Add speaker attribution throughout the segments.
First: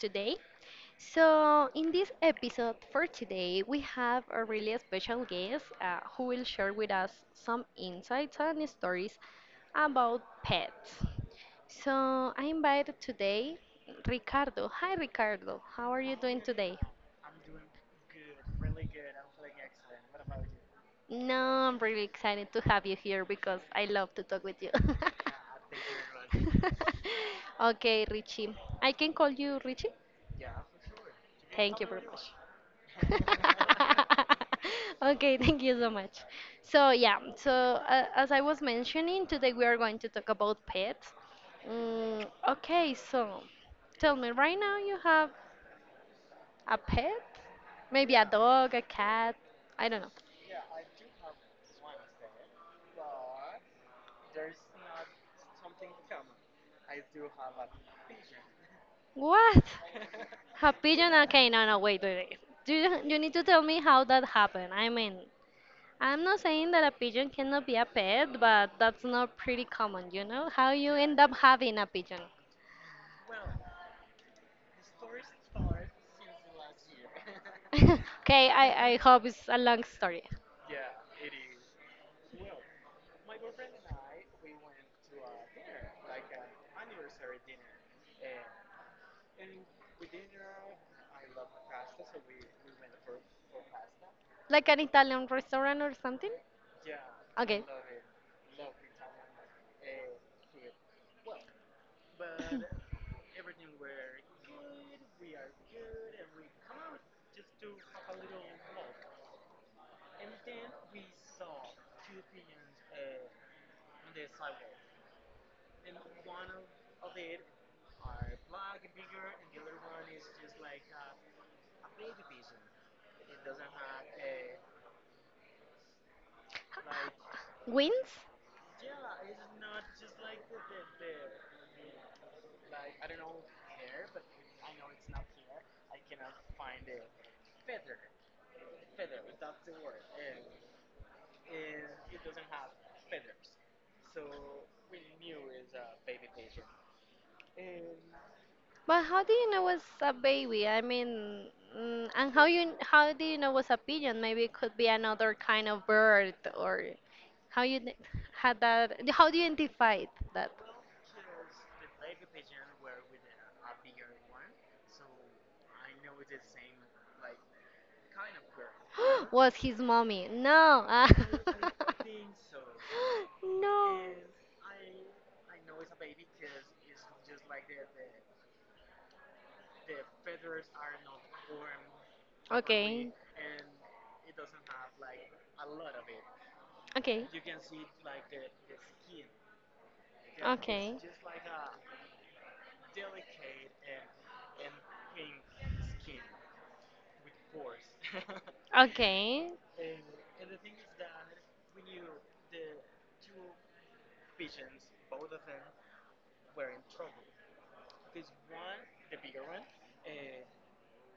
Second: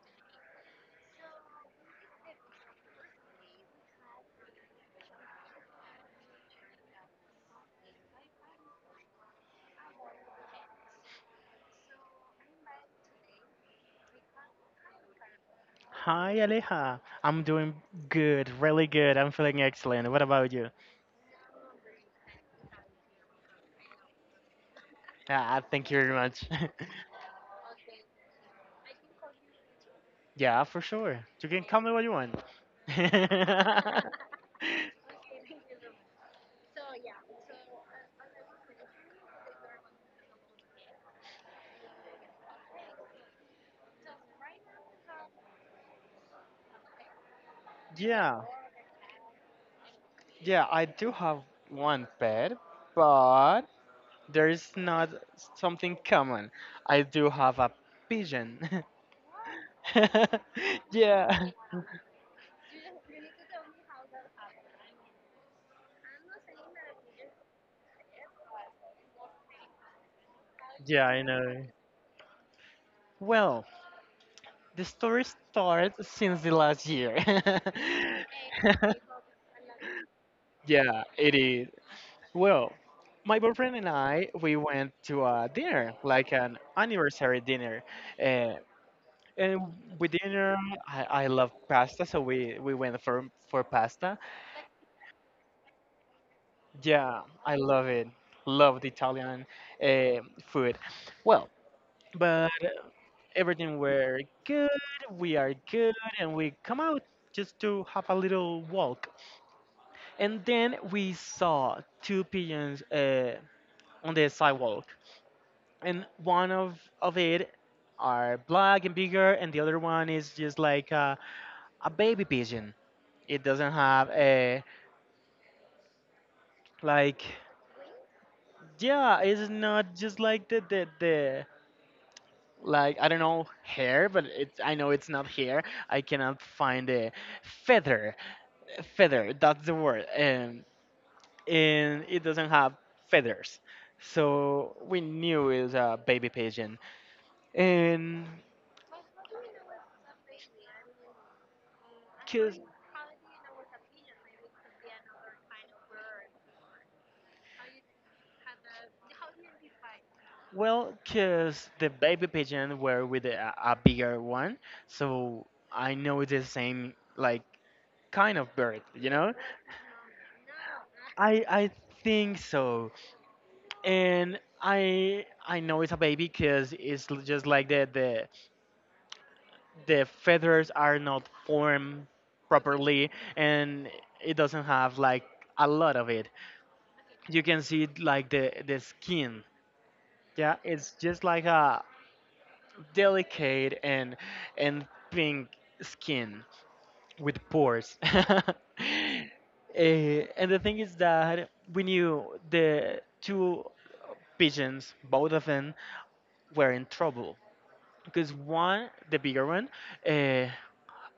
Speaker 1: today. In this episode for today, we have a really special guest who will share with us some insights and stories about pets. So, I invited today Ricardo. Hi, Ricardo. How are you
Speaker 2: Hi,
Speaker 1: doing today?
Speaker 2: Aleja. I'm doing good, really good. I'm feeling excellent. What about you?
Speaker 1: No, I'm really excited to have you here because I love to talk with you.
Speaker 2: Ah, thank you very much.
Speaker 1: Okay, Richie. I can call you Richie?
Speaker 2: Yeah, for sure. You can
Speaker 1: Thank
Speaker 2: call
Speaker 1: you
Speaker 2: me
Speaker 1: very
Speaker 2: what you
Speaker 1: much.
Speaker 2: want.
Speaker 1: Okay, thank you so much. So as I was mentioning, today we are going to talk about pets. Okay, so tell me, right now you have a pet? Maybe a
Speaker 2: yeah,
Speaker 1: dog, a cat? I don't know.
Speaker 2: yeah, I do have one pet, but there is not something common. I do have a pigeon.
Speaker 1: What? Have pigeon?
Speaker 2: yeah,
Speaker 1: Okay, no, no, wait, wait, wait. You need to tell me how that happened? I mean, I'm not saying that a pigeon cannot be a pet, but that's not pretty common, you know? How you
Speaker 2: yeah,
Speaker 1: end
Speaker 2: I
Speaker 1: up
Speaker 2: know.
Speaker 1: having a pigeon?
Speaker 2: Well, the story starts since the last year.
Speaker 1: okay, I hope it's a long story.
Speaker 2: Yeah, it is. Well, my boyfriend and I, we went to a dinner, like an anniversary dinner. Uh, and with dinner, I love pasta, so we went for, pasta.
Speaker 1: Like an Italian restaurant or something?
Speaker 2: Yeah, I
Speaker 1: Okay.
Speaker 2: love it. Love the Italian uh, food. Well, but everything were good, we are good, and we come out just to have a little walk. And then we saw two pigeons on the sidewalk, and one of it are black and bigger, and the other one is just like a baby pigeon. It doesn't have a, like
Speaker 1: Wings?
Speaker 2: yeah, it's not just like the like, I don't know, hair, but it's, I know, it's not hair. I cannot find a feather feather, that's the word. And it doesn't have feathers, so we knew it was a baby pigeon. And
Speaker 1: But how do you know was a baby? I mean, and
Speaker 2: 'cause-
Speaker 1: how do you know was a pigeon? Maybe it could be another kind of bird, or how you kn- had that? How do you identify it? That
Speaker 2: well, because the baby pigeon were with a bigger one, so I know it's the same like kind of bird, you know?
Speaker 1: was his mommy. No. ah.
Speaker 2: I think so,
Speaker 1: No.
Speaker 2: and I know it's a baby because it's just like the feathers are not formed properly,
Speaker 1: Okay.
Speaker 2: and it doesn't have like a lot of it.
Speaker 1: Okay.
Speaker 2: You can see like the skin. Yeah, it's
Speaker 1: Okay.
Speaker 2: just like a delicate and pink skin with pores.
Speaker 1: Okay.
Speaker 2: Eh, and the thing is that we knew the two pigeons, both of them, were in trouble because one, the bigger one, uh,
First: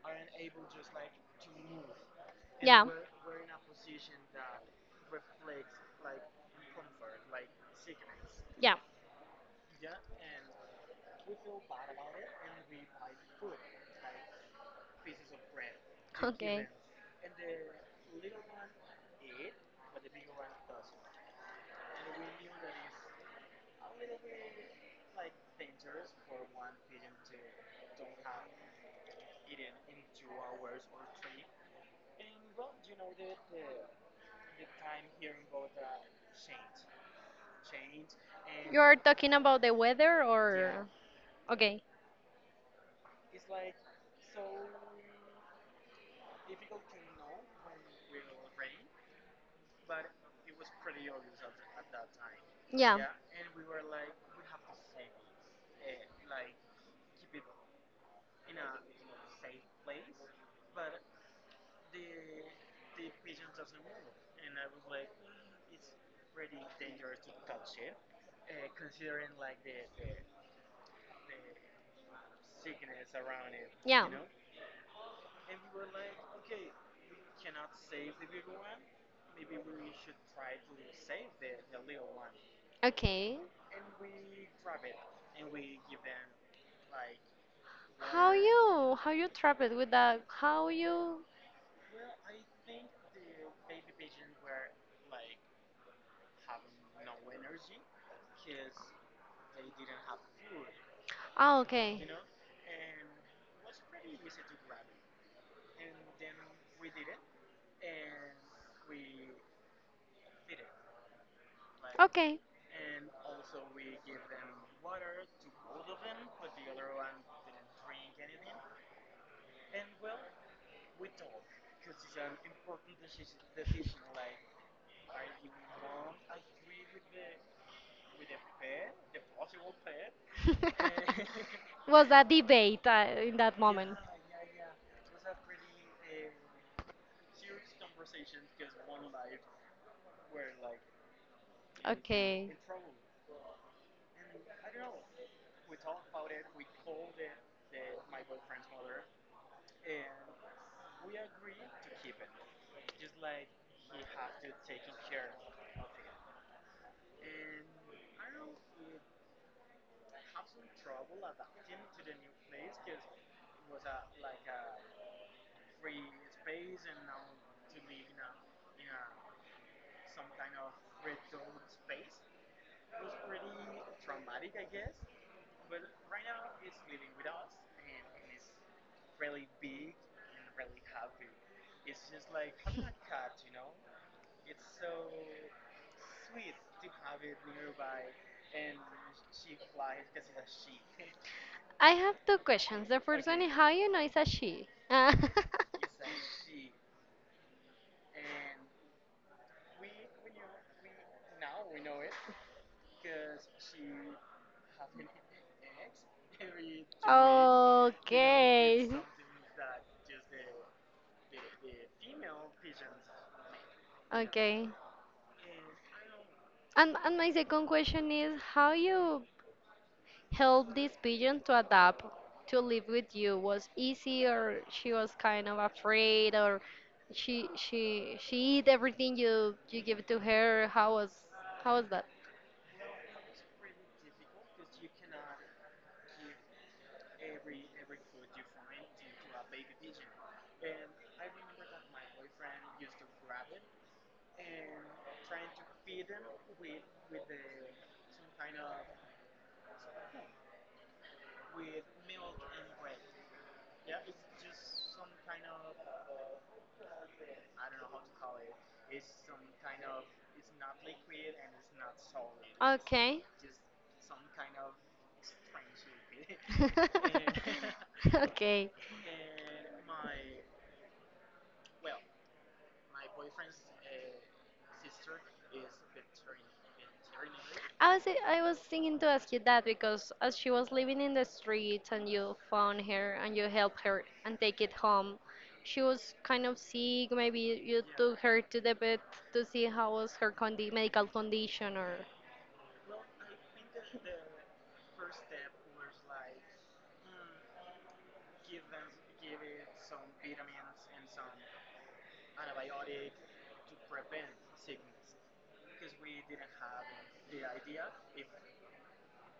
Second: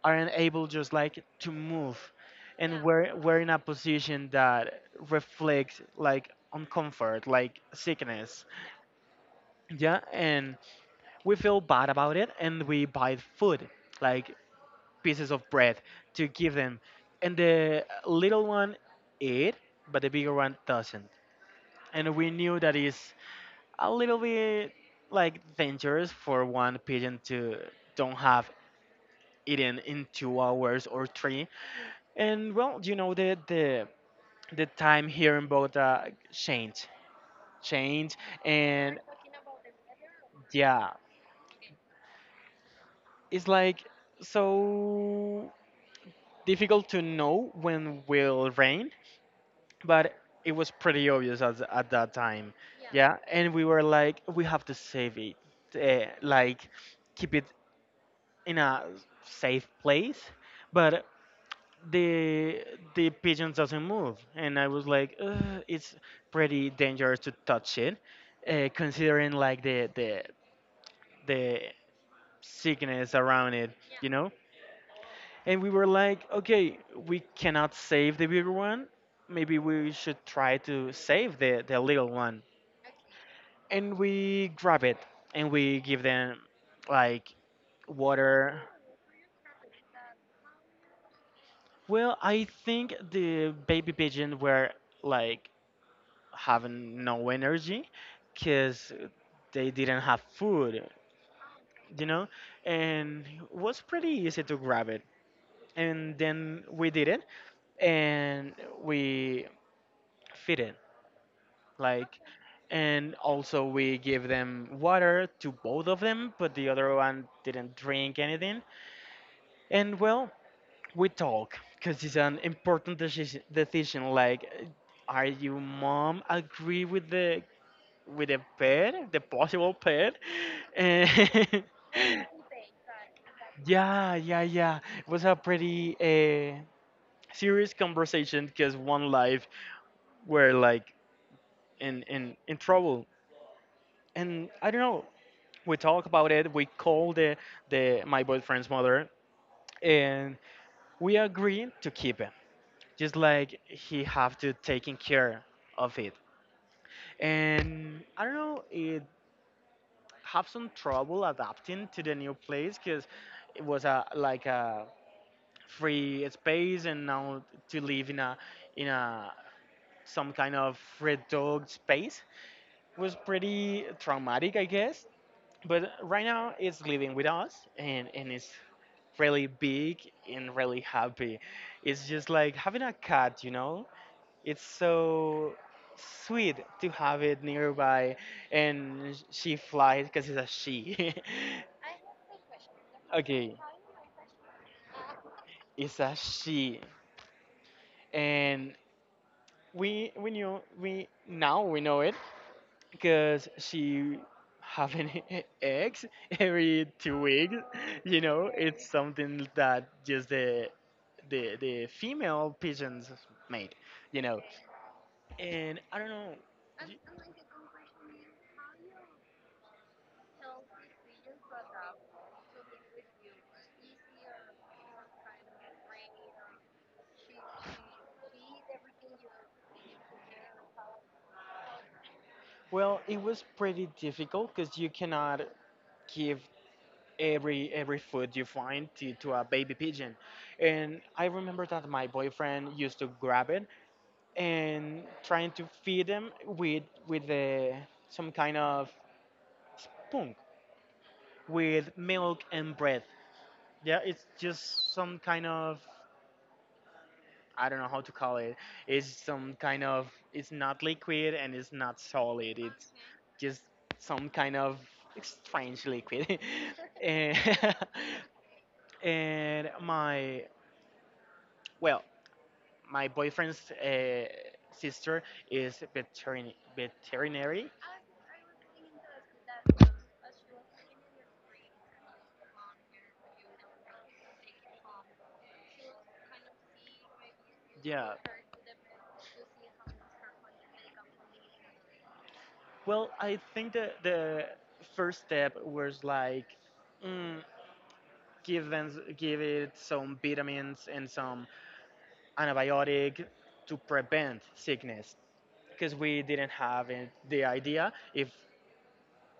Speaker 2: aren't able just like to move, and
Speaker 1: Yeah.
Speaker 2: we're in a position that reflects like uncomfort, like sickness.
Speaker 1: Yeah.
Speaker 2: Yeah, and we feel bad about it, and we buy food. Like pieces of bread to give
Speaker 1: Okay.
Speaker 2: them. And the little one ate, but the bigger one doesn't. And we knew that is a little bit like dangerous for one pigeon to don't have eaten in 2 hours or three. And well, you know, the time here in Bogota changed, changed,
Speaker 1: You're
Speaker 2: and
Speaker 1: talking about the weather or.
Speaker 2: yeah,
Speaker 1: Okay.
Speaker 2: it's like so difficult to know when will rain, but it was pretty obvious as, at that time,
Speaker 1: Yeah.
Speaker 2: yeah. And we were like, we have to save it, like keep it in a safe place, but the the pigeons doesn't move, and I was like, ugh, it's pretty dangerous to touch it, considering like the sickness around it,
Speaker 1: Yeah.
Speaker 2: you know. And we were like, okay, we cannot save the bigger one, maybe we should try to save the little one.
Speaker 1: Okay.
Speaker 2: And we grab it and we give them like water.
Speaker 1: How you traveled with that? How you?
Speaker 2: Well, I think the baby pigeon were like having no energy because they didn't have food,
Speaker 1: Ah, okay.
Speaker 2: you know, and it was pretty easy to grab it. And then we did it, and we feed it like,
Speaker 1: Okay.
Speaker 2: and also we give them water to both of them, but the other one didn't drink anything. And well, we talk because it's an important decision, like, are you mom agree with the, with the pet, the possible pet? And
Speaker 1: Was a debate in that moment.
Speaker 2: yeah, it was a pretty serious conversation because one life were like in
Speaker 1: Okay.
Speaker 2: trouble. And I don't know, we talk about it, we call the, my boyfriend's mother, and we agree to keep him. Just like he have to taking care of it. And I don't know, it have some trouble adapting to the new place because it was a like a free space, and now to live in a, in a some kind of reduced space was pretty traumatic, I guess. But right now it's living with us, and it's really big and really happy. It's just like having a cat, you know, it's so sweet to have it nearby. And she flies because it's a she.
Speaker 1: I have two questions. The first one is
Speaker 2: Okay,
Speaker 1: how you know it's a she.
Speaker 2: it's a she, and we knew, we now we know it because she having eggs every 2 weeks. You know, it's
Speaker 1: Okay.
Speaker 2: something that just the female pigeons made, you know.
Speaker 1: Okay.
Speaker 2: And I don't know.
Speaker 1: And my second question is how you help this pigeon to adapt to live with you? Was easy or she was kind of afraid or she eat everything you give to her? How was that?
Speaker 2: Well, it was pretty difficult because you cannot give every food you find to, a baby pigeon. And I remember that my boyfriend used to grab it and trying to feed him with the some kind of spoon with milk and bread. Yeah, it's just some kind of, I don't know how to call it. It's some kind of, it's not liquid and it's not solid. It's
Speaker 1: Okay.
Speaker 2: just some kind of strange liquid. and,
Speaker 1: okay.
Speaker 2: and my, well, my boyfriend's sister is veterinary.
Speaker 1: I was I was thinking to ask you that because as she was living in the streets and you found her and you helped her and take it home, she was kind of sick. Maybe you
Speaker 2: Yeah.
Speaker 1: took her to the vet to see how was her condi medical condition or.
Speaker 2: Well, I think that the first step was like, mm, give them, give it some vitamins and some antibiotic to prevent sickness because we didn't have it, the idea if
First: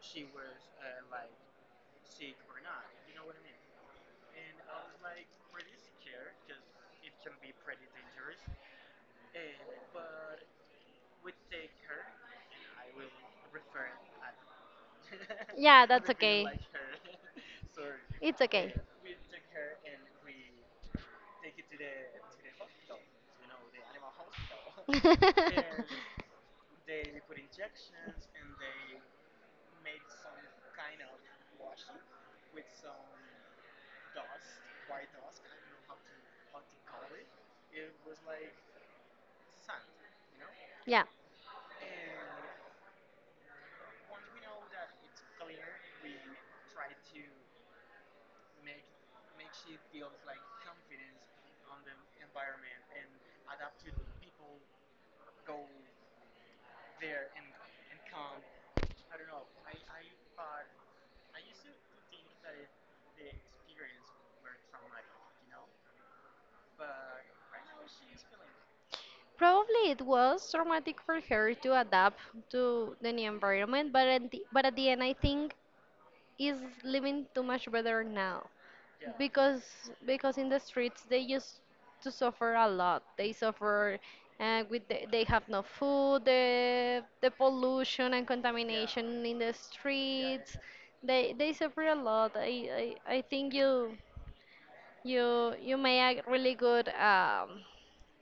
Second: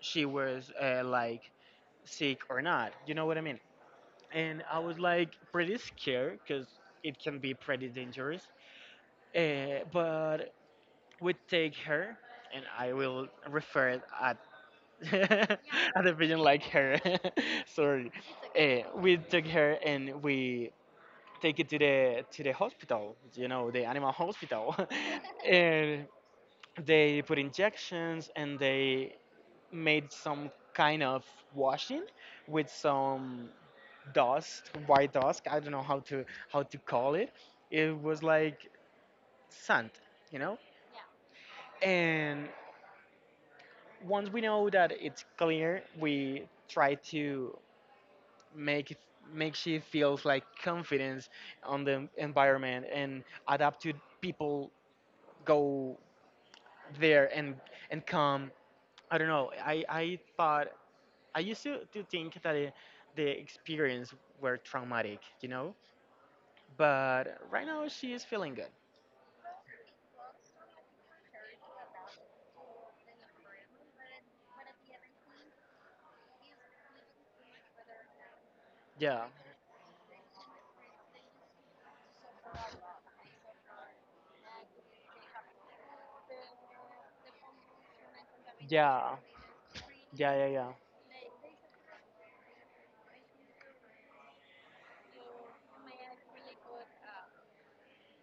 Speaker 2: she was, like sick or not. You know what I mean? And I was like pretty scared because it can be pretty dangerous. But we take her, and I will refer it at
Speaker 1: Yeah,
Speaker 2: at
Speaker 1: that's
Speaker 2: the pigeon
Speaker 1: okay.
Speaker 2: like her. Sorry.
Speaker 1: It's okay.
Speaker 2: We took her and we take it to the, to the hospital. You know, the animal hospital, and they put injections and they made some kind of washing with some, dust, white dust. I don't know how to, call it. It was like sand, you know.
Speaker 1: Yeah.
Speaker 2: And once we know that it's clear, we try to make make she feels like confidence on the environment and adapt to people go there and come. I don't know. I thought, I used to, think that it, the experience were traumatic, you know. But right now she is feeling good.
Speaker 1: Probably it was traumatic for her to adapt to the new environment, but but at the end, I think is living too much better now,
Speaker 2: Yeah,
Speaker 1: because because in the streets they used to suffer a lot. They suffer with they have no food, the pollution and
Speaker 2: Yeah,
Speaker 1: contamination in the
Speaker 2: yeah, yeah,
Speaker 1: streets.
Speaker 2: yeah.
Speaker 1: They suffer a lot. I think you you made a really good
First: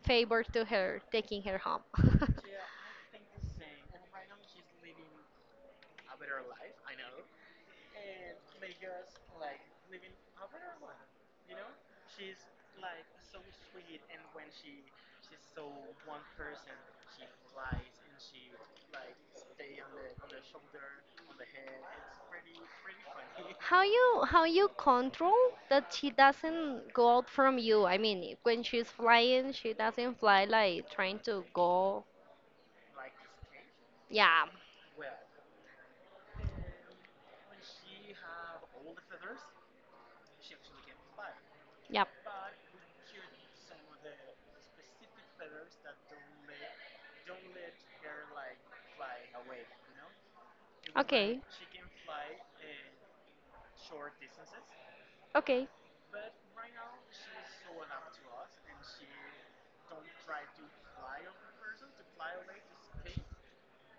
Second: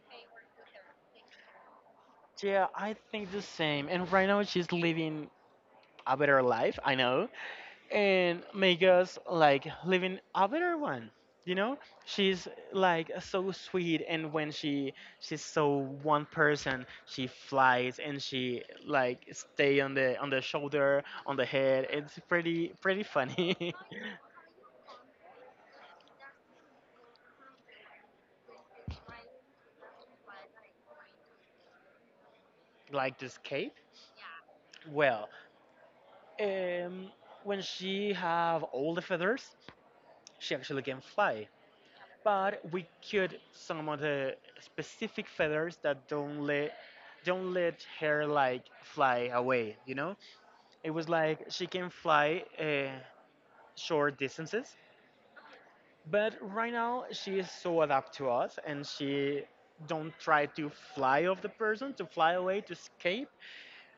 Speaker 1: favor to her, taking her home.
Speaker 2: Yeah, I think the same. And right now she's living a better life, I know, and make us like living a better one. You know, she's like so sweet, and when she, she's so one person, she flies and she like stay on the, on the shoulder, on the head. It's pretty pretty funny.
Speaker 1: How you control that she doesn't go out from you? I mean, when she's flying, she doesn't fly like trying to go.
Speaker 2: Like to escape?
Speaker 1: Yeah.
Speaker 2: Well, Um, when she have all the feathers, she actually can fly.
Speaker 1: Yep.
Speaker 2: But we cut some of the specific feathers that don't let her like fly away. You know, it was like
Speaker 1: Okay.
Speaker 2: she can fly, short distances,
Speaker 1: Okay.
Speaker 2: but right now she is so adapt to us and she don't try to fly off the person, to fly away, to escape.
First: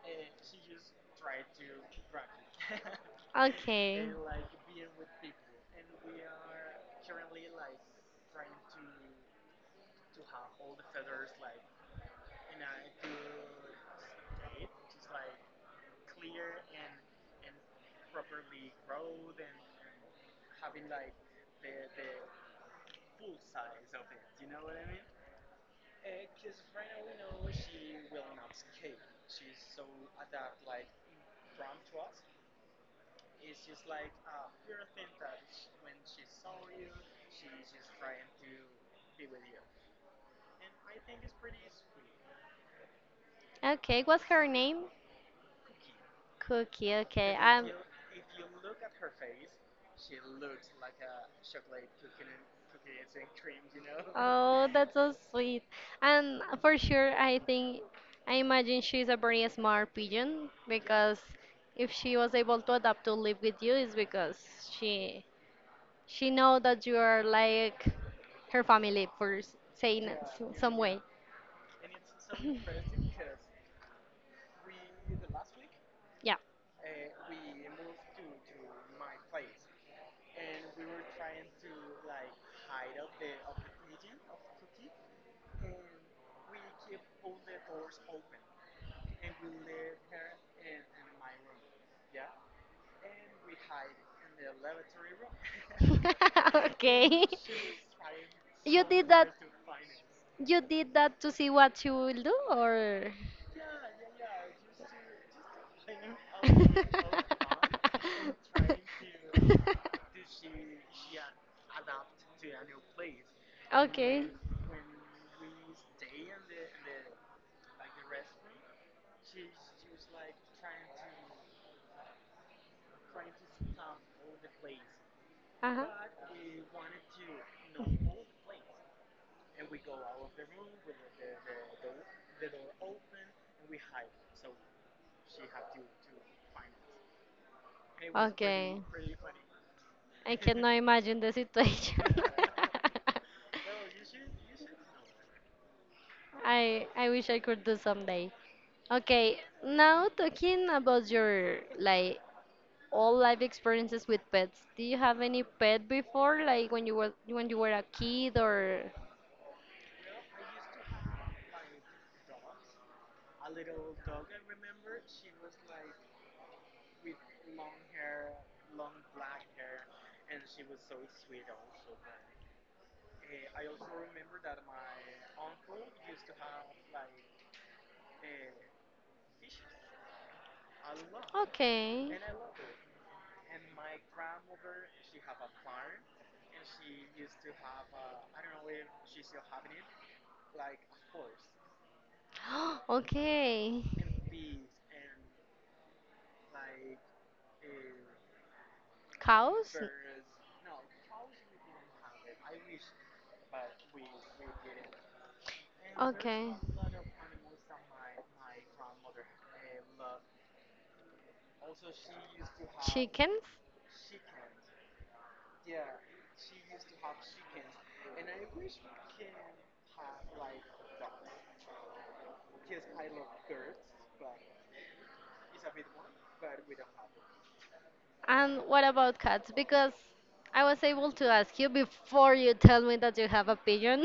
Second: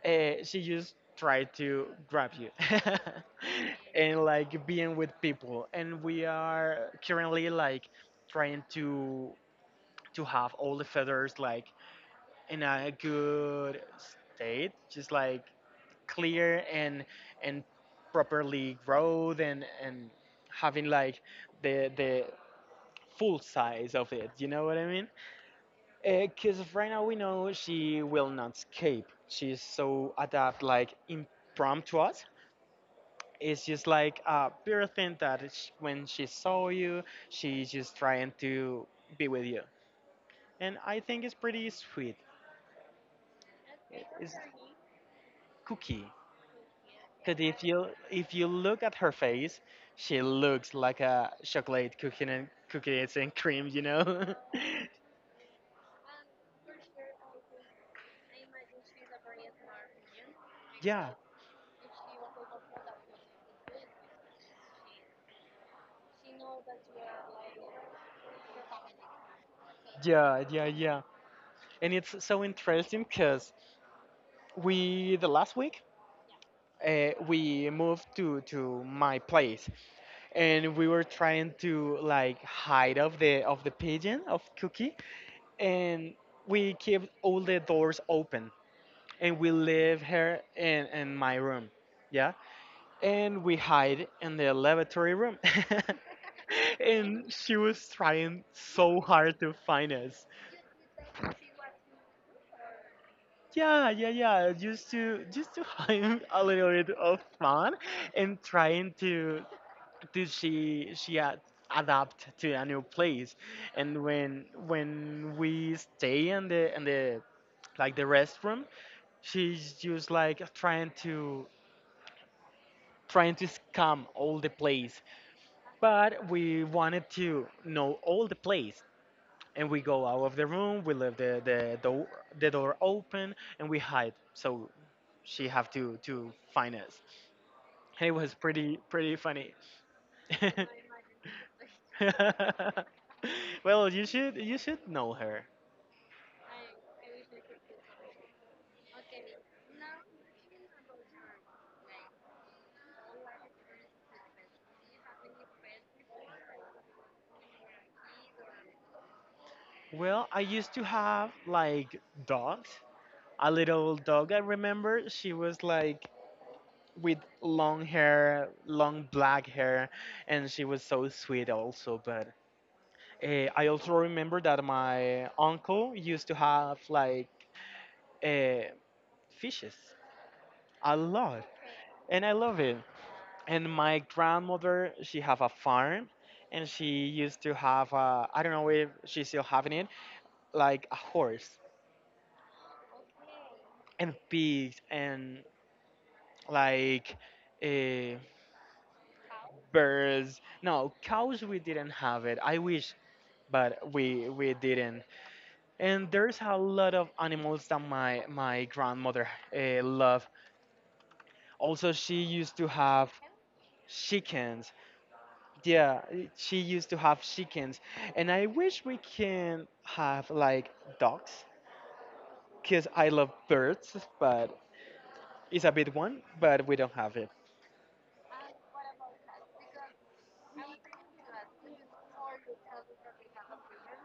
Speaker 2: She just tried to grab you.
Speaker 1: Okay.
Speaker 2: And like being with people. And we are currently like trying to, have all the feathers like in a good state, just like clear and and properly growed, and having like the full size of it, you know what I mean? Because right now we know she will not escape, she's so adept like impromptu. It's just like a pure thing that when she saw you, she's just trying to be with you. And I think it's pretty sweet.
Speaker 1: Okay,
Speaker 2: It-
Speaker 1: what's
Speaker 2: It's
Speaker 1: her name?
Speaker 2: Cookie.
Speaker 1: Cookie, okay.
Speaker 2: Because if
Speaker 1: I'm
Speaker 2: you, look at her face, she looks like a chocolate cookie, and cookies and cream, you know?
Speaker 1: Oh, that's so sweet. And for sure, I think, I imagine she's a very smart pigeon
Speaker 2: yeah,
Speaker 1: because if she was able to adapt to live with you, it's because she She know that you are like her family for saying it
Speaker 2: yeah, yeah,
Speaker 1: some way.
Speaker 2: yeah. And it's so interesting because we, the last week,
Speaker 1: Yeah.
Speaker 2: we moved to, my place, and we were trying to like hide of the, of the pigeon, of Cookie. And we kept all the doors open, and we leave her in, my room, yeah. And we hide in the lavatory room.
Speaker 1: okay.
Speaker 2: And she was trying
Speaker 1: You
Speaker 2: so
Speaker 1: did that.
Speaker 2: hard to find us.
Speaker 1: You did that to see what she will do, or?
Speaker 2: Yeah, just to, have a little bit of fun and trying to, did she adapt to a new place. And
Speaker 1: Okay.
Speaker 2: when, we stay in the, like the restroom, she's just like trying to, scam all the place.
Speaker 1: Uh-huh.
Speaker 2: But we wanted to know all the place, and we go out of the room, we leave the door, open, and we hide, so she have to, find us. And it was pretty
Speaker 1: Okay.
Speaker 2: pretty funny.
Speaker 1: I cannot imagine the situation.
Speaker 2: Well, you should, know her.
Speaker 1: I wish I could do someday. Okay, now talking about your like all life experiences with pets. Do you have any pet before, like when you were a kid or?
Speaker 2: Well, I used to have like dogs. A little dog I remember. She was like with long hair, long black hair, and she was so sweet also. But I also remember that my uncle used to have like, uh, fishes, a lot,
Speaker 1: Okay.
Speaker 2: and I love it. And my grandmother, she have a farm, and she used to have a, I don't know if she's still having it, like a horse
Speaker 1: Okay.
Speaker 2: and pigs and like uh,
Speaker 1: Cows?
Speaker 2: birds. No cows, we didn't have it. I wish, but we didn't. And there's
Speaker 1: Okay.
Speaker 2: a lot of animals that my grandmother loved. Also she used to have
Speaker 1: Chickens?
Speaker 2: chickens. Yeah, she used to have chickens, and I wish we can have like dogs, cause I love birds, but it's a big one, but we don't have it.
Speaker 1: And what about cats? Because I was able to ask you before you tell me that you have a pigeon.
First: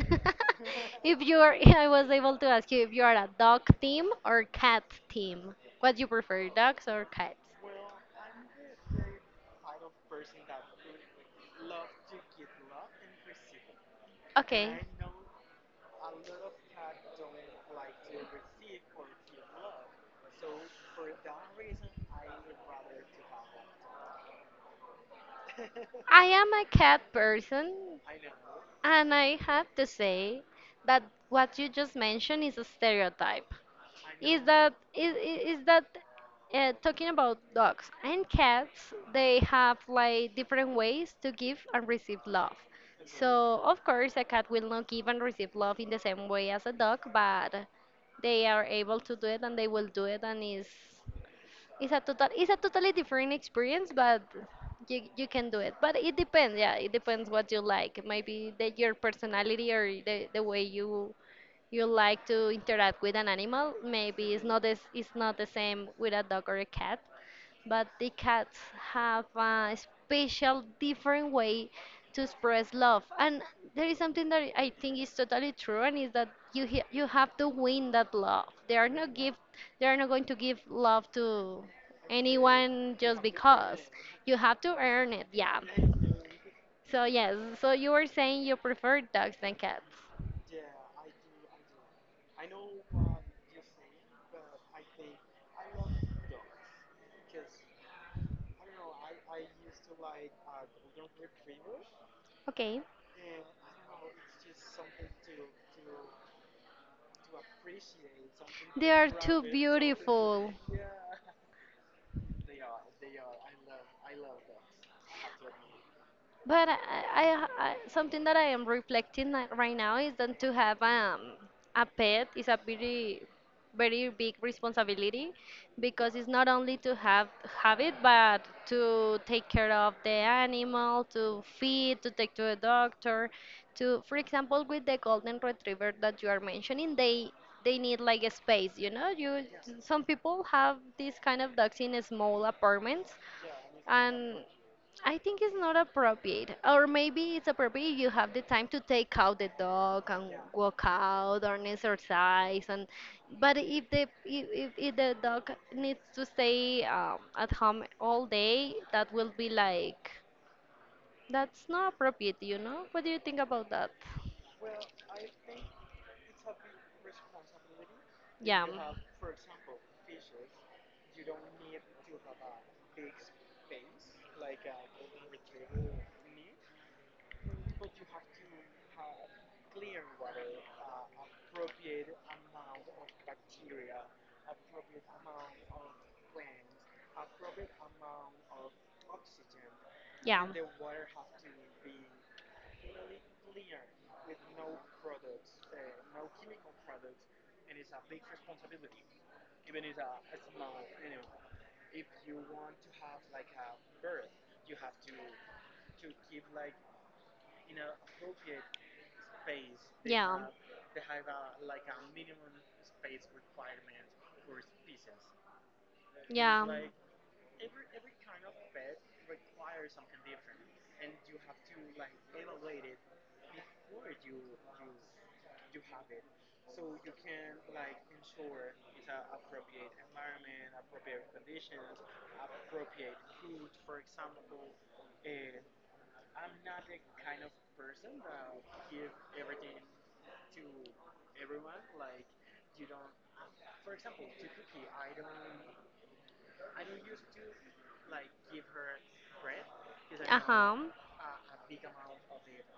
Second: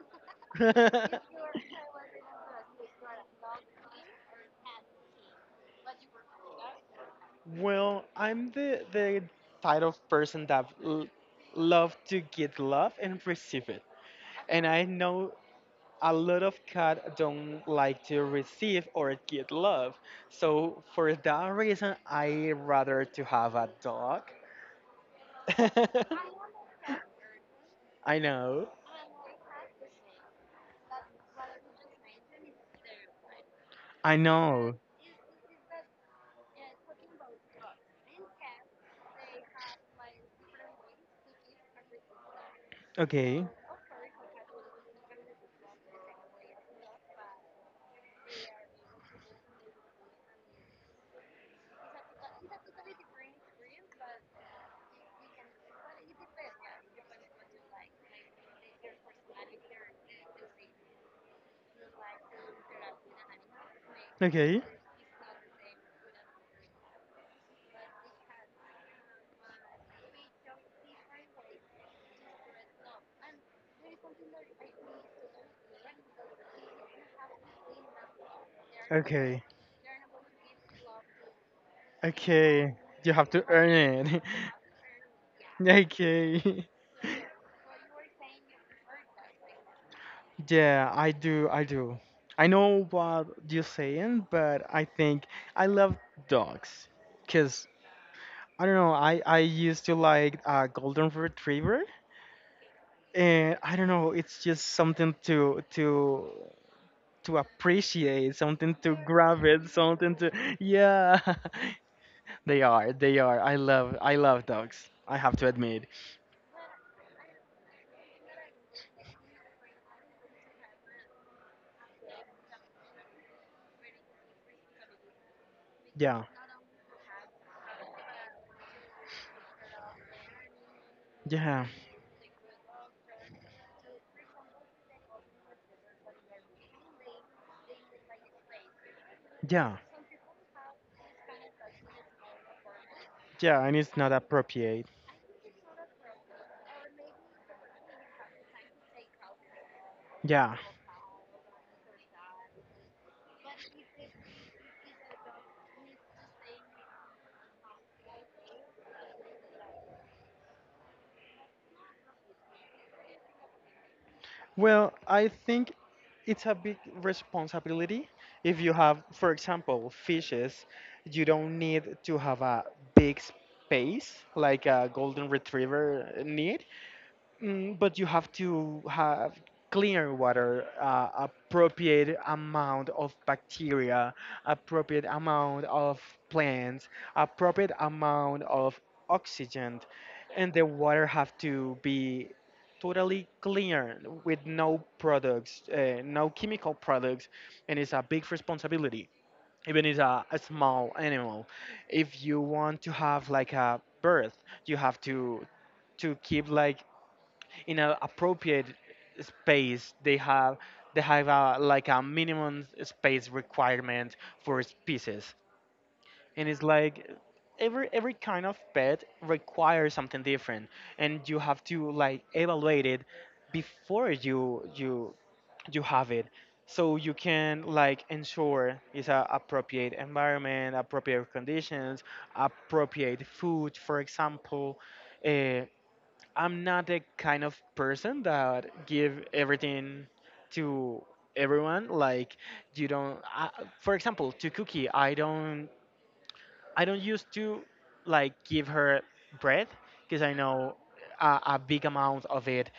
Speaker 1: if you are, I was able to ask you if you are a dog team or cat team. What do you prefer, dogs or cats?
Speaker 2: Well, I'm the type of person that love to get love and receive it, and
Speaker 1: Okay.
Speaker 2: I know a lot of cat don't like to receive or get love. So for that reason, I rather to have a dog.
Speaker 1: I am a cat person,
Speaker 2: I know.
Speaker 1: and I have to say that what you just mentioned is a stereotype.
Speaker 2: I
Speaker 1: Is that
Speaker 2: know.
Speaker 1: is That talking about dogs and cats, they have like different ways to give and receive love.
Speaker 2: Okay.
Speaker 1: So of course a cat will not give and receive love in the same way as a dog, but they are able to do it and they will do it. And is it's a total it's a totally different experience, but you can do it, but it depends. Yeah, it depends what you like, maybe that your personality or the way you like to interact with an animal. Maybe it's not
Speaker 2: Okay.
Speaker 1: as it's not the same with a dog or a cat, but the cats have a special, different way to express love. And there is something that I think is totally true, and is that you have to win that love.
Speaker 2: Okay.
Speaker 1: They are not going to give love to
Speaker 2: Okay.
Speaker 1: anyone
Speaker 2: You
Speaker 1: just
Speaker 2: have to earn
Speaker 1: because.
Speaker 2: it.
Speaker 1: You have to earn it. Yeah.
Speaker 2: Okay.
Speaker 1: So yes. So you were saying you prefer dogs than cats.
Speaker 2: Yeah, I do. I do. I know what you're saying, but I think I love dogs. Cause I don't know. I used to like a golden retriever,
Speaker 1: Okay.
Speaker 2: and I don't know. It's just something to appreciate, something
Speaker 1: They
Speaker 2: to
Speaker 1: are too
Speaker 2: grab it, something to
Speaker 1: beautiful.
Speaker 2: yeah. They are, they are. I love dogs. I have to admit.
Speaker 1: But I, Something that I am reflecting like right now is that to have a pet is a very, very big responsibility because
Speaker 2: Yeah,
Speaker 1: it's not only to have it, but to take care of the animal, to
Speaker 2: yeah,
Speaker 1: feed, to take to a doctor, to, for example, with the golden retriever that you are mentioning, they need like a space, you know. You
Speaker 2: yeah,
Speaker 1: Some people have these kind of dogs in small apartments,
Speaker 2: yeah. And it's not
Speaker 1: and
Speaker 2: appropriate.
Speaker 1: I think it's not appropriate, or maybe it's appropriate if you have the time to take out the dog and
Speaker 2: Yeah.
Speaker 1: walk out or an exercise. And but if the dog needs to stay at home all day, that will be like that's not appropriate, you know. What do you think about that?
Speaker 2: Well, I think it's a big responsibility. If
Speaker 1: Yeah,
Speaker 2: you have, for example, fishes, you don't need to have a big space like a golden retriever need. Mm, but you have to have clear water, appropriate amount of bacteria, appropriate amount of plants, appropriate amount of oxygen,
Speaker 1: yeah,
Speaker 2: and the water have to be totally clear with no products, no chemical products, and it's a big responsibility. Even it's a small animal, if you want to have like a birth, you have to keep like in an appropriate space,
Speaker 1: yeah,
Speaker 2: they have a, like a minimum space requirement for species. And it's
Speaker 1: yeah.
Speaker 2: like every kind of pet requires something different, and you have to like evaluate it before you have it, so you can like ensure it's a appropriate environment, appropriate conditions, appropriate food, for example. uh, I'm not the kind of person that give everything to everyone. Like you don't, I, for example, to Cookie, I don't used to like give her bread, because I
Speaker 1: Uh
Speaker 2: know
Speaker 1: huh.
Speaker 2: a big amount of it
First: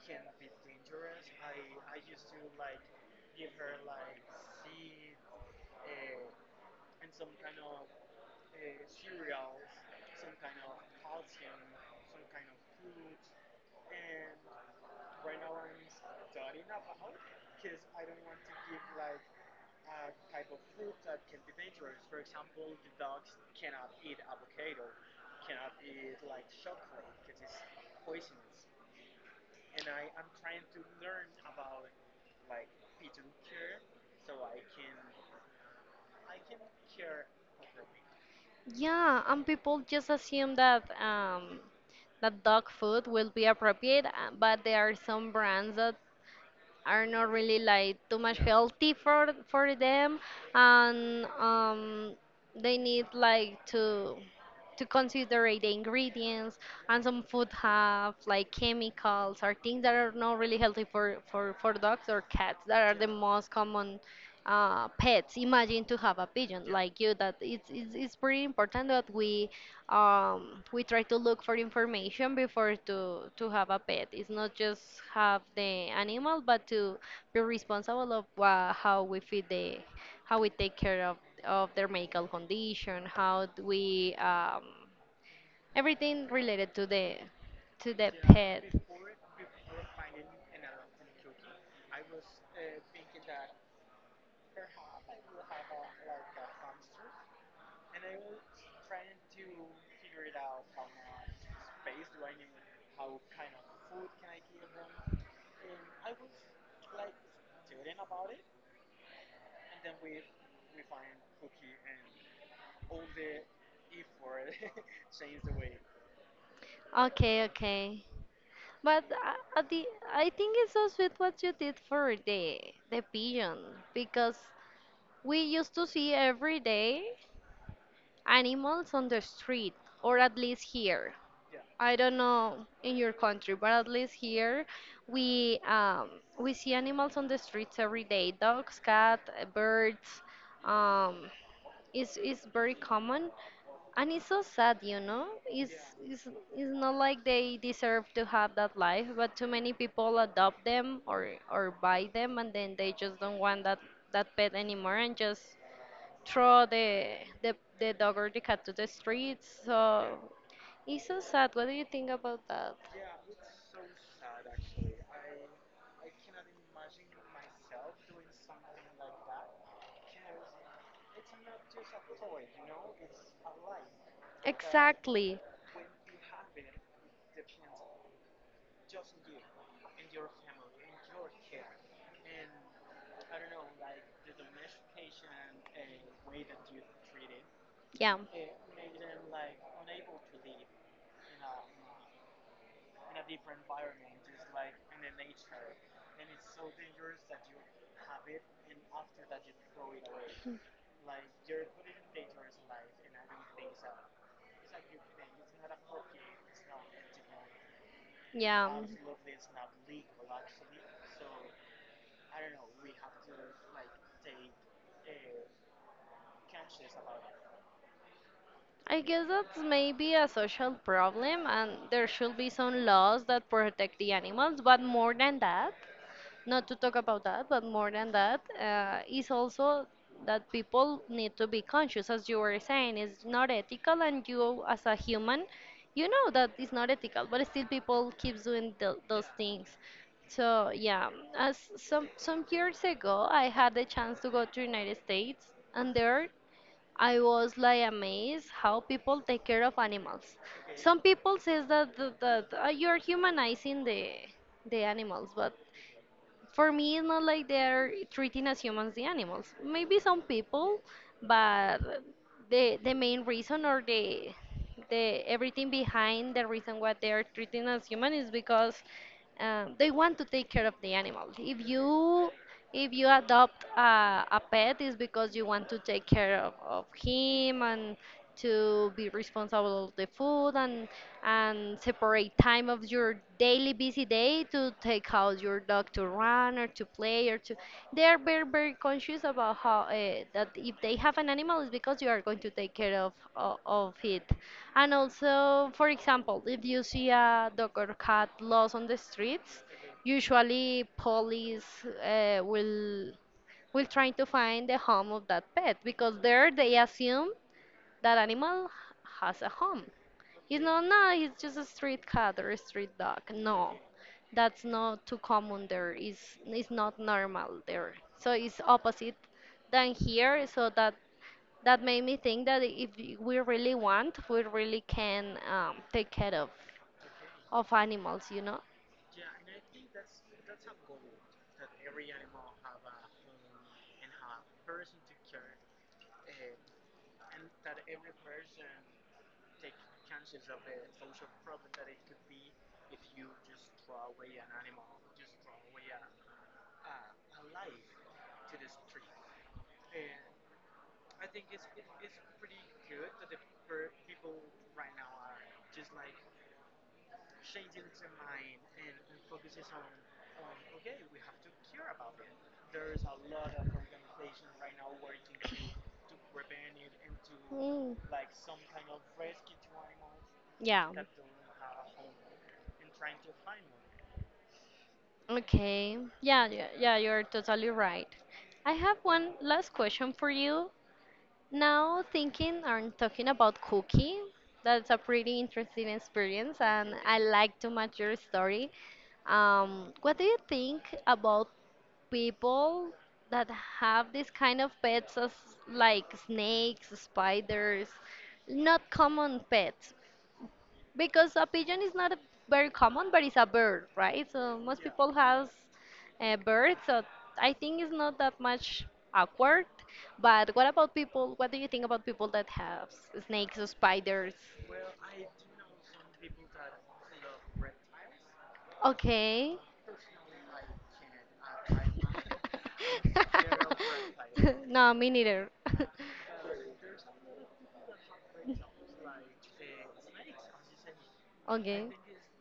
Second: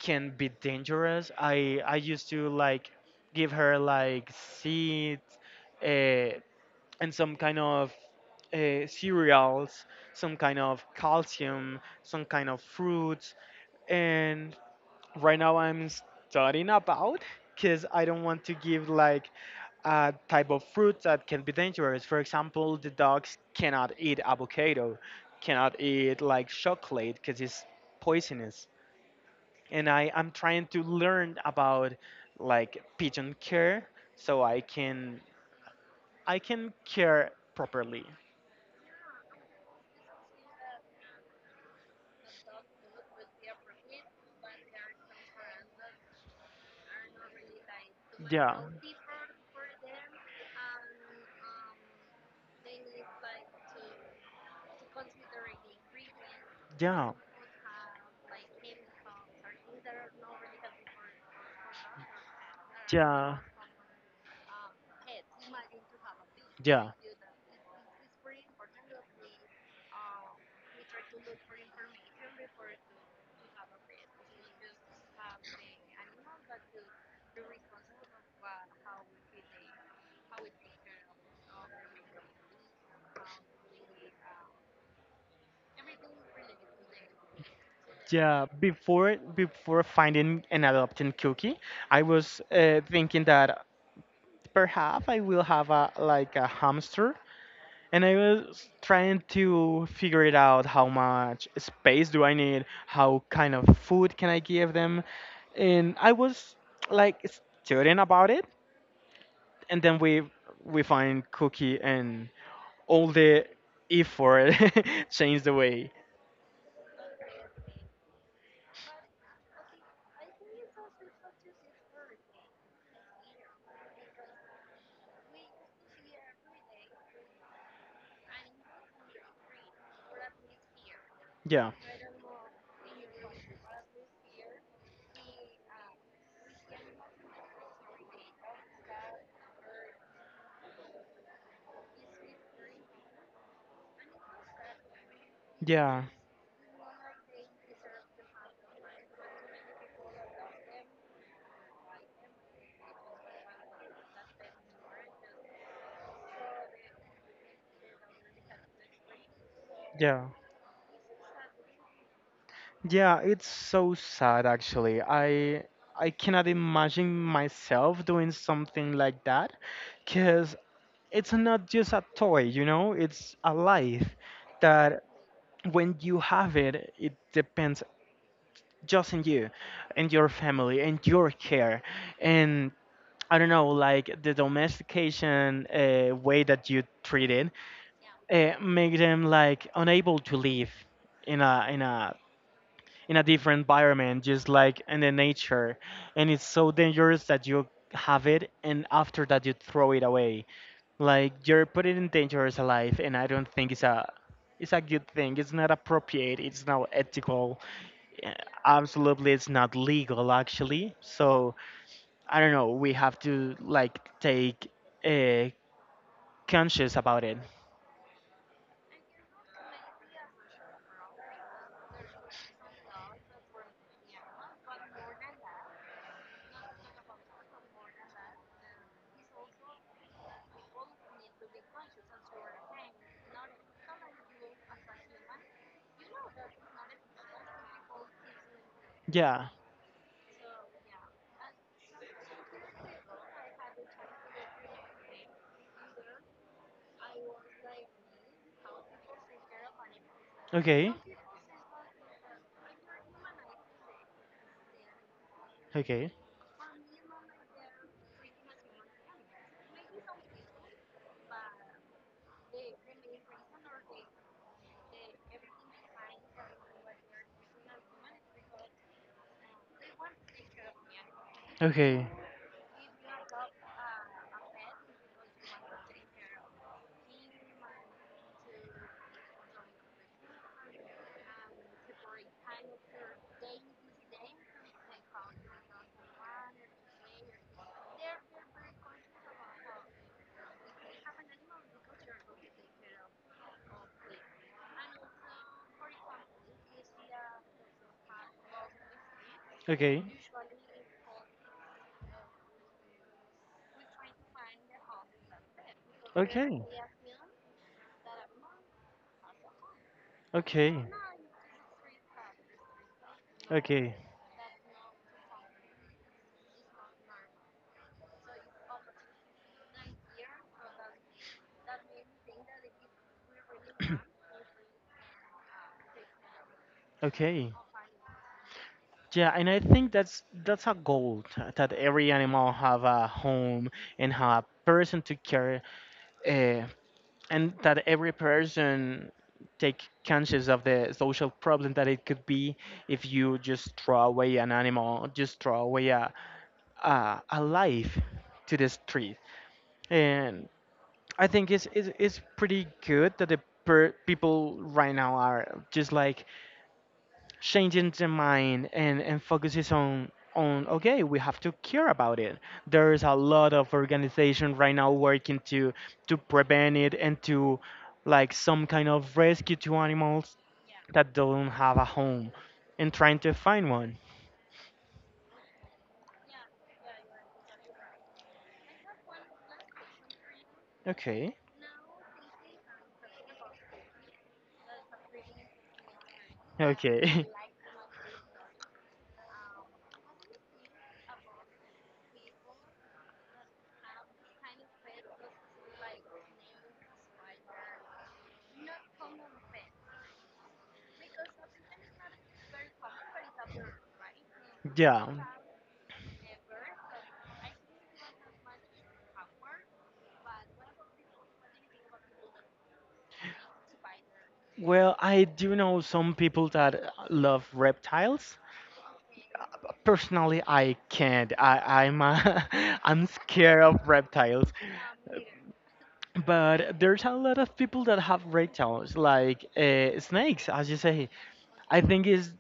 Speaker 2: can be dangerous. I used to like give her like seeds, uh, and some kind of cereals, some kind of calcium, some kind of fruits, and right now I'm studying about, because I don't want to give like a type of fruit that can be dangerous. For example, the dogs cannot eat avocado, cannot eat like chocolate because it's poisonous. And I am trying to learn about like pigeon care, so I can care properly.
Speaker 1: Yeah, and people just assume that that dog food will be appropriate, but there are some brands that are not really like too much
Speaker 2: Yeah.
Speaker 1: healthy for them, and they need like to consider the ingredients, and
Speaker 2: Yeah.
Speaker 1: some food have like chemicals or things that are not really healthy for for dogs or cats that are the
Speaker 2: Yeah.
Speaker 1: most common pets. Imagine to have a pigeon
Speaker 2: Yeah.
Speaker 1: like you, that it's pretty important that we try to look for information before to have a pet. It's not just have the animal, but to be responsible of how we feed how we take care of their medical condition, how do we everything related to the
Speaker 2: Yeah,
Speaker 1: pet.
Speaker 2: before finding and adopting Cookie, I was thinking that perhaps I will have a like a hamster, and I was trying to figure it out how much space do I need, how kind of food can I give them, and I was like studying about it, and then we find Cookie, and all the effort changed the way.
Speaker 1: Okay, okay. But I think it's so sweet what you did for the pigeon, because we used to see every day animals on the street, or at least here.
Speaker 2: Yeah,
Speaker 1: I don't know in your country, but at least here we um, we see animals on the streets every day. Dogs, cat, birds. Um, it's very common, and it's so sad, you know.
Speaker 2: yeah,
Speaker 1: It's it's not like they deserve to have that life, but too many people adopt them or buy them, and then they just don't want that that pet anymore and just throw the dog or the cat to the streets. So
Speaker 2: yeah,
Speaker 1: it's so sad. What do you think about that?
Speaker 2: yeah. It's so sad actually. I cannot imagine myself doing something like that, because it's not just a toy, you know, it's a life that
Speaker 1: Exactly.
Speaker 2: when you have it, it depends just on you and your family and your care. And I don't know, like the domestication way that you treat it,
Speaker 1: Yeah.
Speaker 2: make them like unable to live in a in a in a different environment, just like in the nature. And it's so dangerous that you have it and after that you throw it away. Like you're putting in danger as a life, and I don't think it's a good thing. It's not appropriate. It's not ethical. eh,
Speaker 1: Yeah.
Speaker 2: Absolutely, it's not legal actually. So I don't know. We have to like take uh, conscious about it.
Speaker 1: I guess that's maybe a social problem, and there should be some laws that protect the animals, but more than that, not to talk about that, but more than that, is also that people need to be conscious, as you were saying, it's not ethical, and you, as a human, you know that it's not ethical, but still people keep doing th those
Speaker 2: Yeah.
Speaker 1: things. So yeah, as some years ago, I had the chance to go to United States, and there I was like amazed how people take care of animals.
Speaker 2: Okay.
Speaker 1: Some people says that that you're humanizing the animals, but
Speaker 2: Okay.
Speaker 1: for me it's not like they're treating as humans the animals, maybe some people, but the main reason or the everything behind the reason what they're treating as human is because they want to take care of the animal. If
Speaker 2: Okay.
Speaker 1: you if you adopt a pet, it's because you want to take care of him and to be responsible of the food and separate time of your daily busy day to take out your dog to run or to play or to they are very very conscious about how that if they have an animal it's because you are going to take care of it. And also, for example, if you see a dog or cat lost on the streets,
Speaker 2: Okay.
Speaker 1: usually police uh, will will try to find the home of that pet because there
Speaker 2: Okay.
Speaker 1: they assume that animal has a home. You know,
Speaker 2: Okay.
Speaker 1: no, he's just a street cat or a street dog. No,
Speaker 2: Okay.
Speaker 1: that's not too common there. It's not normal there. So it's opposite than here. So that made me think that if we really want, we really can take care
Speaker 2: Okay.
Speaker 1: of animals. You know.
Speaker 2: Yeah, and I think that's a goal that every animal have a home and have a person to care, uh, and that every person take conscious of the social problem that it could be if you just throw away an animal, just throw away a life to the street. And I think it's pretty good that the people right now are just like changing the mind and focuses on okay we have to care about it. There's a lot of organization right now working to prevent it, and to
Speaker 1: Mm.
Speaker 2: like some kind of rescue to animals
Speaker 1: Yeah.
Speaker 2: that don't have a home and trying to find one.
Speaker 1: Okay. Yeah, yeah, yeah, you're totally right. I have one last question for you.
Speaker 2: Okay.
Speaker 1: Now, thinking and talking about cooking, that's a pretty interesting experience, and I
Speaker 2: Okay.
Speaker 1: like to much your story. What do you think about people that have this kind of pets as like snakes, spiders, not common pets, because a pigeon is not a very common, but it's a bird, right? So most
Speaker 2: Yeah,
Speaker 1: people has a bird, so I think it's not that much awkward. But what about people? What do you think about people that have snakes or spiders?
Speaker 2: well, I do know some people that love reptiles.
Speaker 1: Okay.
Speaker 2: Personally, I can't I'm I'm scared of reptiles,
Speaker 1: No, me neither.
Speaker 2: but there's a lot of people that have great talents, like snakes, as you say. I
Speaker 1: Okay.
Speaker 2: think it's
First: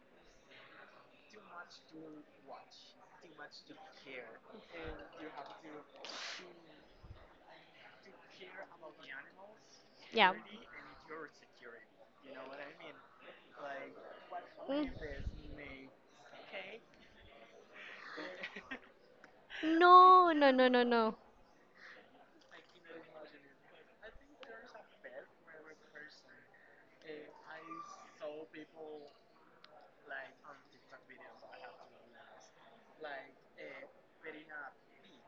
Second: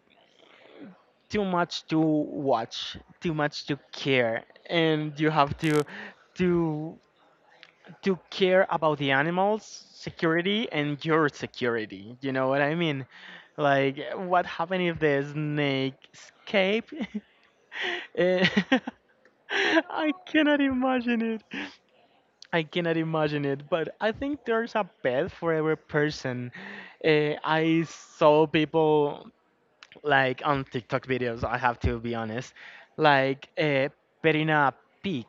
Speaker 2: too much to watch, too much to care, and you have to to care about the animals'
Speaker 1: Yeah.
Speaker 2: security and your security. You know what I mean? Like, what happened
Speaker 1: Mm.
Speaker 2: if the snake escape? Eh, I
Speaker 1: No, no,
Speaker 2: cannot
Speaker 1: no, no, no.
Speaker 2: imagine it. I cannot imagine it, but I think there's a bed for every person. I saw people like on TikTok videos. I have to be honest, like petting a pig,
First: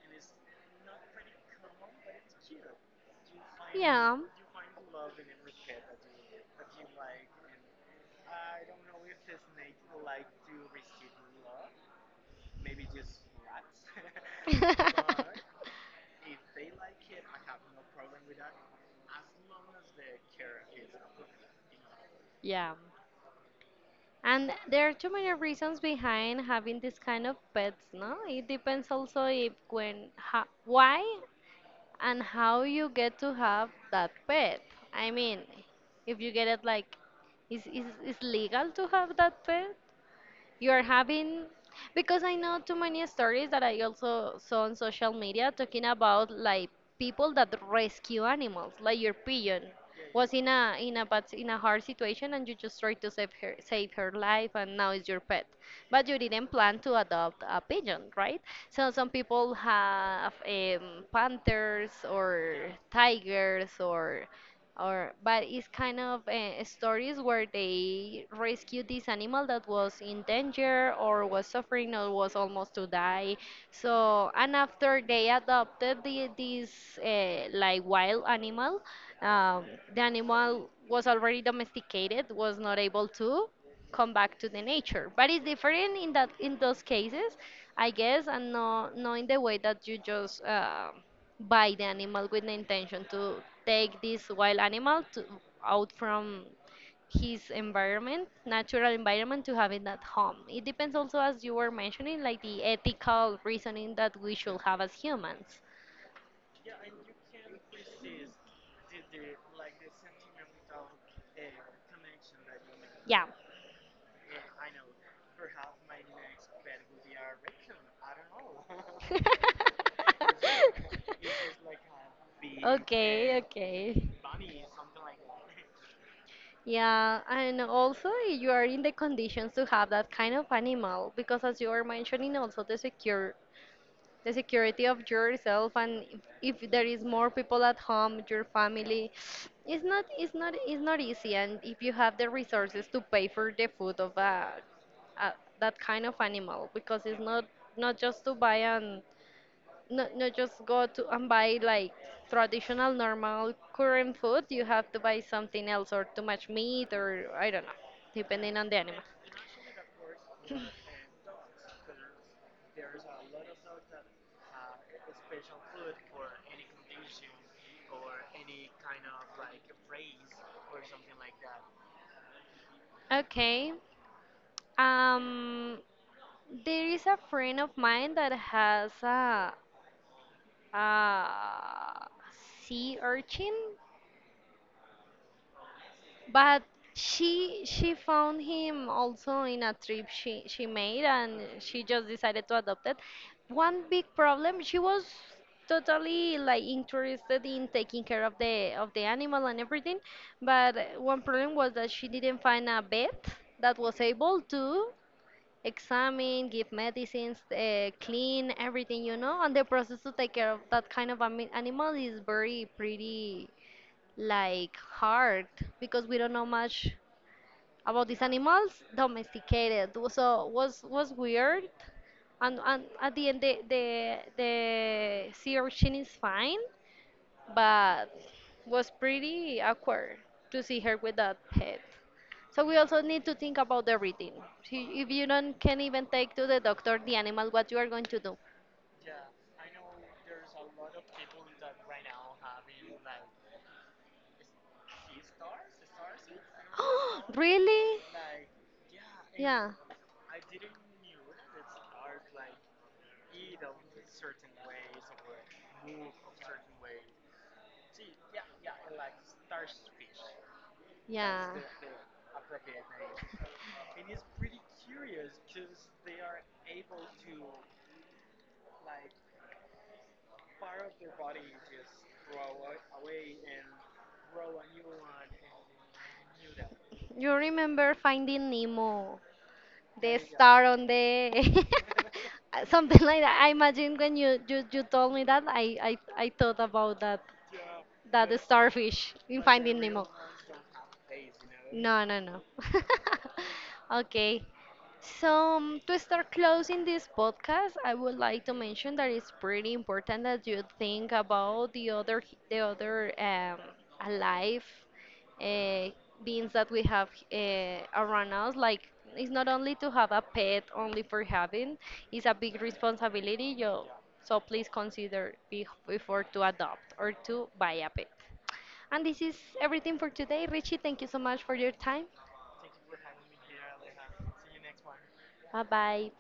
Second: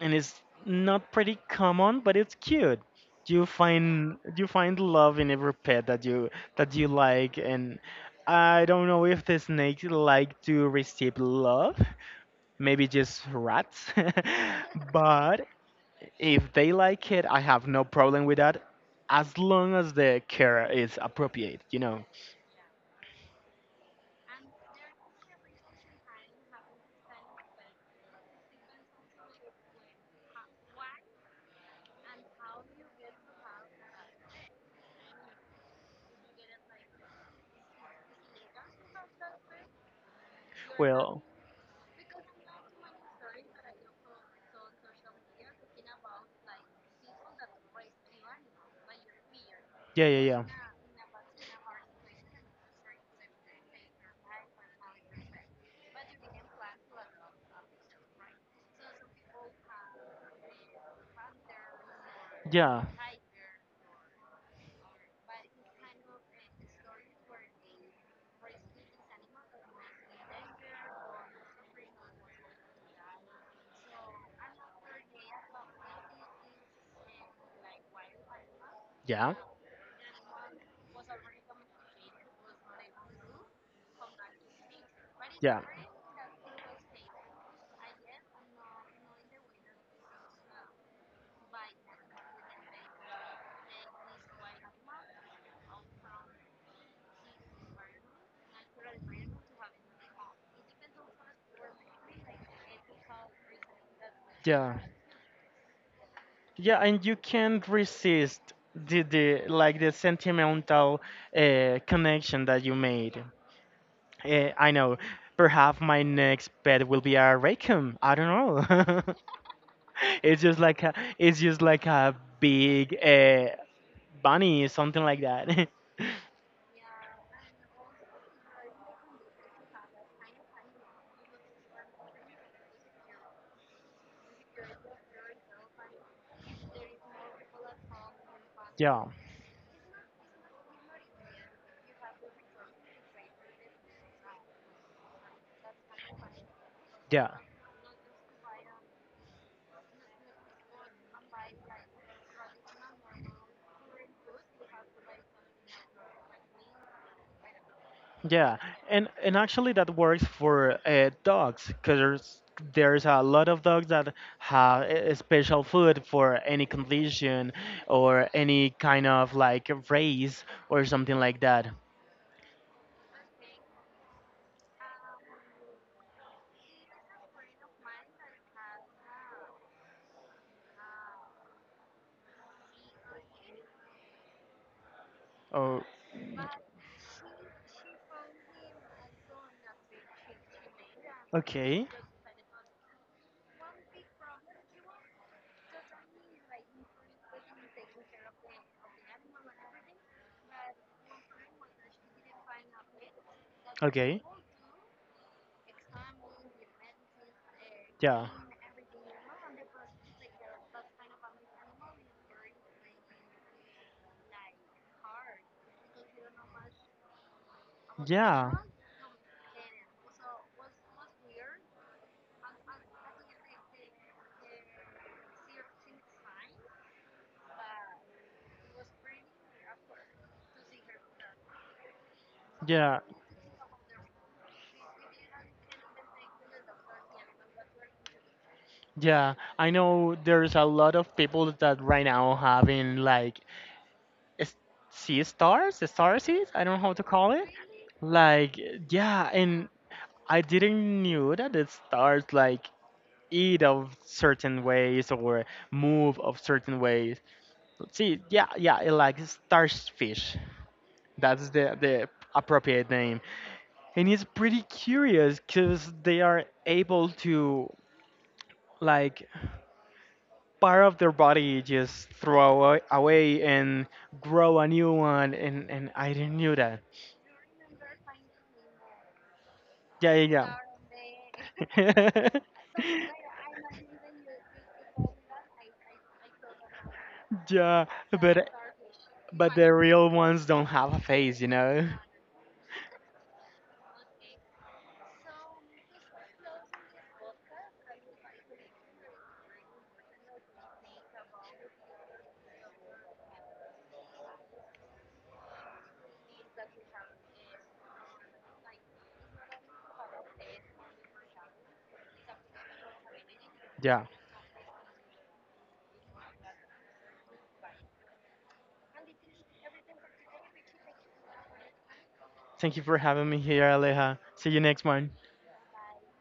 Speaker 2: and it's not pretty common, but it's cute.
Speaker 1: Yeah.
Speaker 2: You find love in every pet that you like, and I don't know if the snakes like to receive love, maybe just rats, but if they like it, I have no problem with that, as long as the care is appropriate, you know.
Speaker 1: Yeah. And there are too many reasons behind having this kind of pets, no? It depends also if when, ha, why and how you get to have that pet. I mean, if you get it like, is legal to have that pet? You are
Speaker 2: Well,
Speaker 1: having because I know too many stories that I also saw on social media talking about like people that rescue animals like your pigeon
Speaker 2: yeah, yeah,
Speaker 1: was
Speaker 2: yeah.
Speaker 1: in a bad in a hard situation, and you just tried to save her, save her life, and now it's your pet, but you didn't plan to adopt a pigeon, right? So some people have panthers or
Speaker 2: Yeah,
Speaker 1: tigers or but it's kind of stories where they rescued this animal that was in danger or was suffering or was almost to die. So and after they adopted this like wild animal,
Speaker 2: yeah,
Speaker 1: um, the animal was already domesticated, was not able to come back to the nature, but it's different in that in those cases, I guess, and not in the way that you just buy the animal with the intention to take this wild animal to, out from his environment, natural environment, to
Speaker 2: yeah.
Speaker 1: have it at home. It depends also, as you were mentioning, like the ethical reasoning that we should
Speaker 2: Yeah,
Speaker 1: have as humans.
Speaker 2: yeah, and you can't resist the like the sentimental connection that you made.
Speaker 1: Yeah.
Speaker 2: I know. Perhaps my next pet will be a raccoon. I don't know. It's just like a, it's just like a big
Speaker 1: Okay, okay.
Speaker 2: bunny, something like that.
Speaker 1: Yeah, and also you are in the conditions to have that kind of animal because, as you were mentioning, also the secure the security of yourself and if there is more people at home your
Speaker 2: Yeah,
Speaker 1: family it's not easy, and if you have the resources to pay for the food of a that kind of animal because it's
Speaker 2: yeah.
Speaker 1: not not just to buy and not just go to and buy like traditional normal current food. You have to buy something else or too much meat or I don't know,
Speaker 2: Yeah,
Speaker 1: depending on the animal.
Speaker 2: and actually that works for dogs, because there's a lot of dogs that have a special food for any condition or any kind of like race or something like that.
Speaker 1: Okay. Um, there is a friend of mine that has a sea urchin,
Speaker 2: Oh,
Speaker 1: but she found him also in a trip she made, and she
Speaker 2: okay,
Speaker 1: just decided to adopt it. One big problem, she was totally like interested in taking care of the animal and everything, but one problem was that she didn't find a vet that was
Speaker 2: okay,
Speaker 1: able to examine, give medicines,
Speaker 2: yeah,
Speaker 1: clean everything, you know, and the process to take care of that kind of animal is very pretty like hard because we don't know much about these
Speaker 2: yeah.
Speaker 1: animals domesticated. So was weird, and at the end the sea urchin is fine, but was pretty awkward to see her with that pet. So we
Speaker 2: Yeah,
Speaker 1: also need to think about everything. See, if you don't can even take to the doctor the animal, what you are going to do?
Speaker 2: yeah. I know there's a lot of people that right now having like s- sea stars, the star seeds, I don't know how to call it.
Speaker 1: Really?
Speaker 2: Like, yeah, and
Speaker 1: Yeah,
Speaker 2: I didn't knew that the stars like eat of certain ways or move of certain ways. See, yeah, yeah, it like starfish.
Speaker 1: yeah.
Speaker 2: That's the appropriate name. And it's pretty curious because they are able to like part of their body just throw away and grow a new one, and I didn't knew that.
Speaker 1: You remember Finding Nemo,
Speaker 2: Yeah,
Speaker 1: the
Speaker 2: yeah,
Speaker 1: star on the
Speaker 2: yeah.
Speaker 1: something like that. I imagine when you told me that, I thought about that
Speaker 2: Yeah,
Speaker 1: that
Speaker 2: but
Speaker 1: starfish in
Speaker 2: but the
Speaker 1: Finding Nemo.
Speaker 2: real ones don't have a face, you know.
Speaker 1: No, no, no. Okay. So, to start closing this podcast, I would like to mention that it's pretty important that you think about the other the other alive uh, beings that we have around us. Like, it's not only to have a pet only for having; it's a big responsibility. You
Speaker 2: Yeah.
Speaker 1: so please consider before to adopt or to buy a pet. And this is everything for today. Richie, thank you so much for your time.
Speaker 2: Thank you for having me here, Aleja. See you next one.
Speaker 1: Bye bye.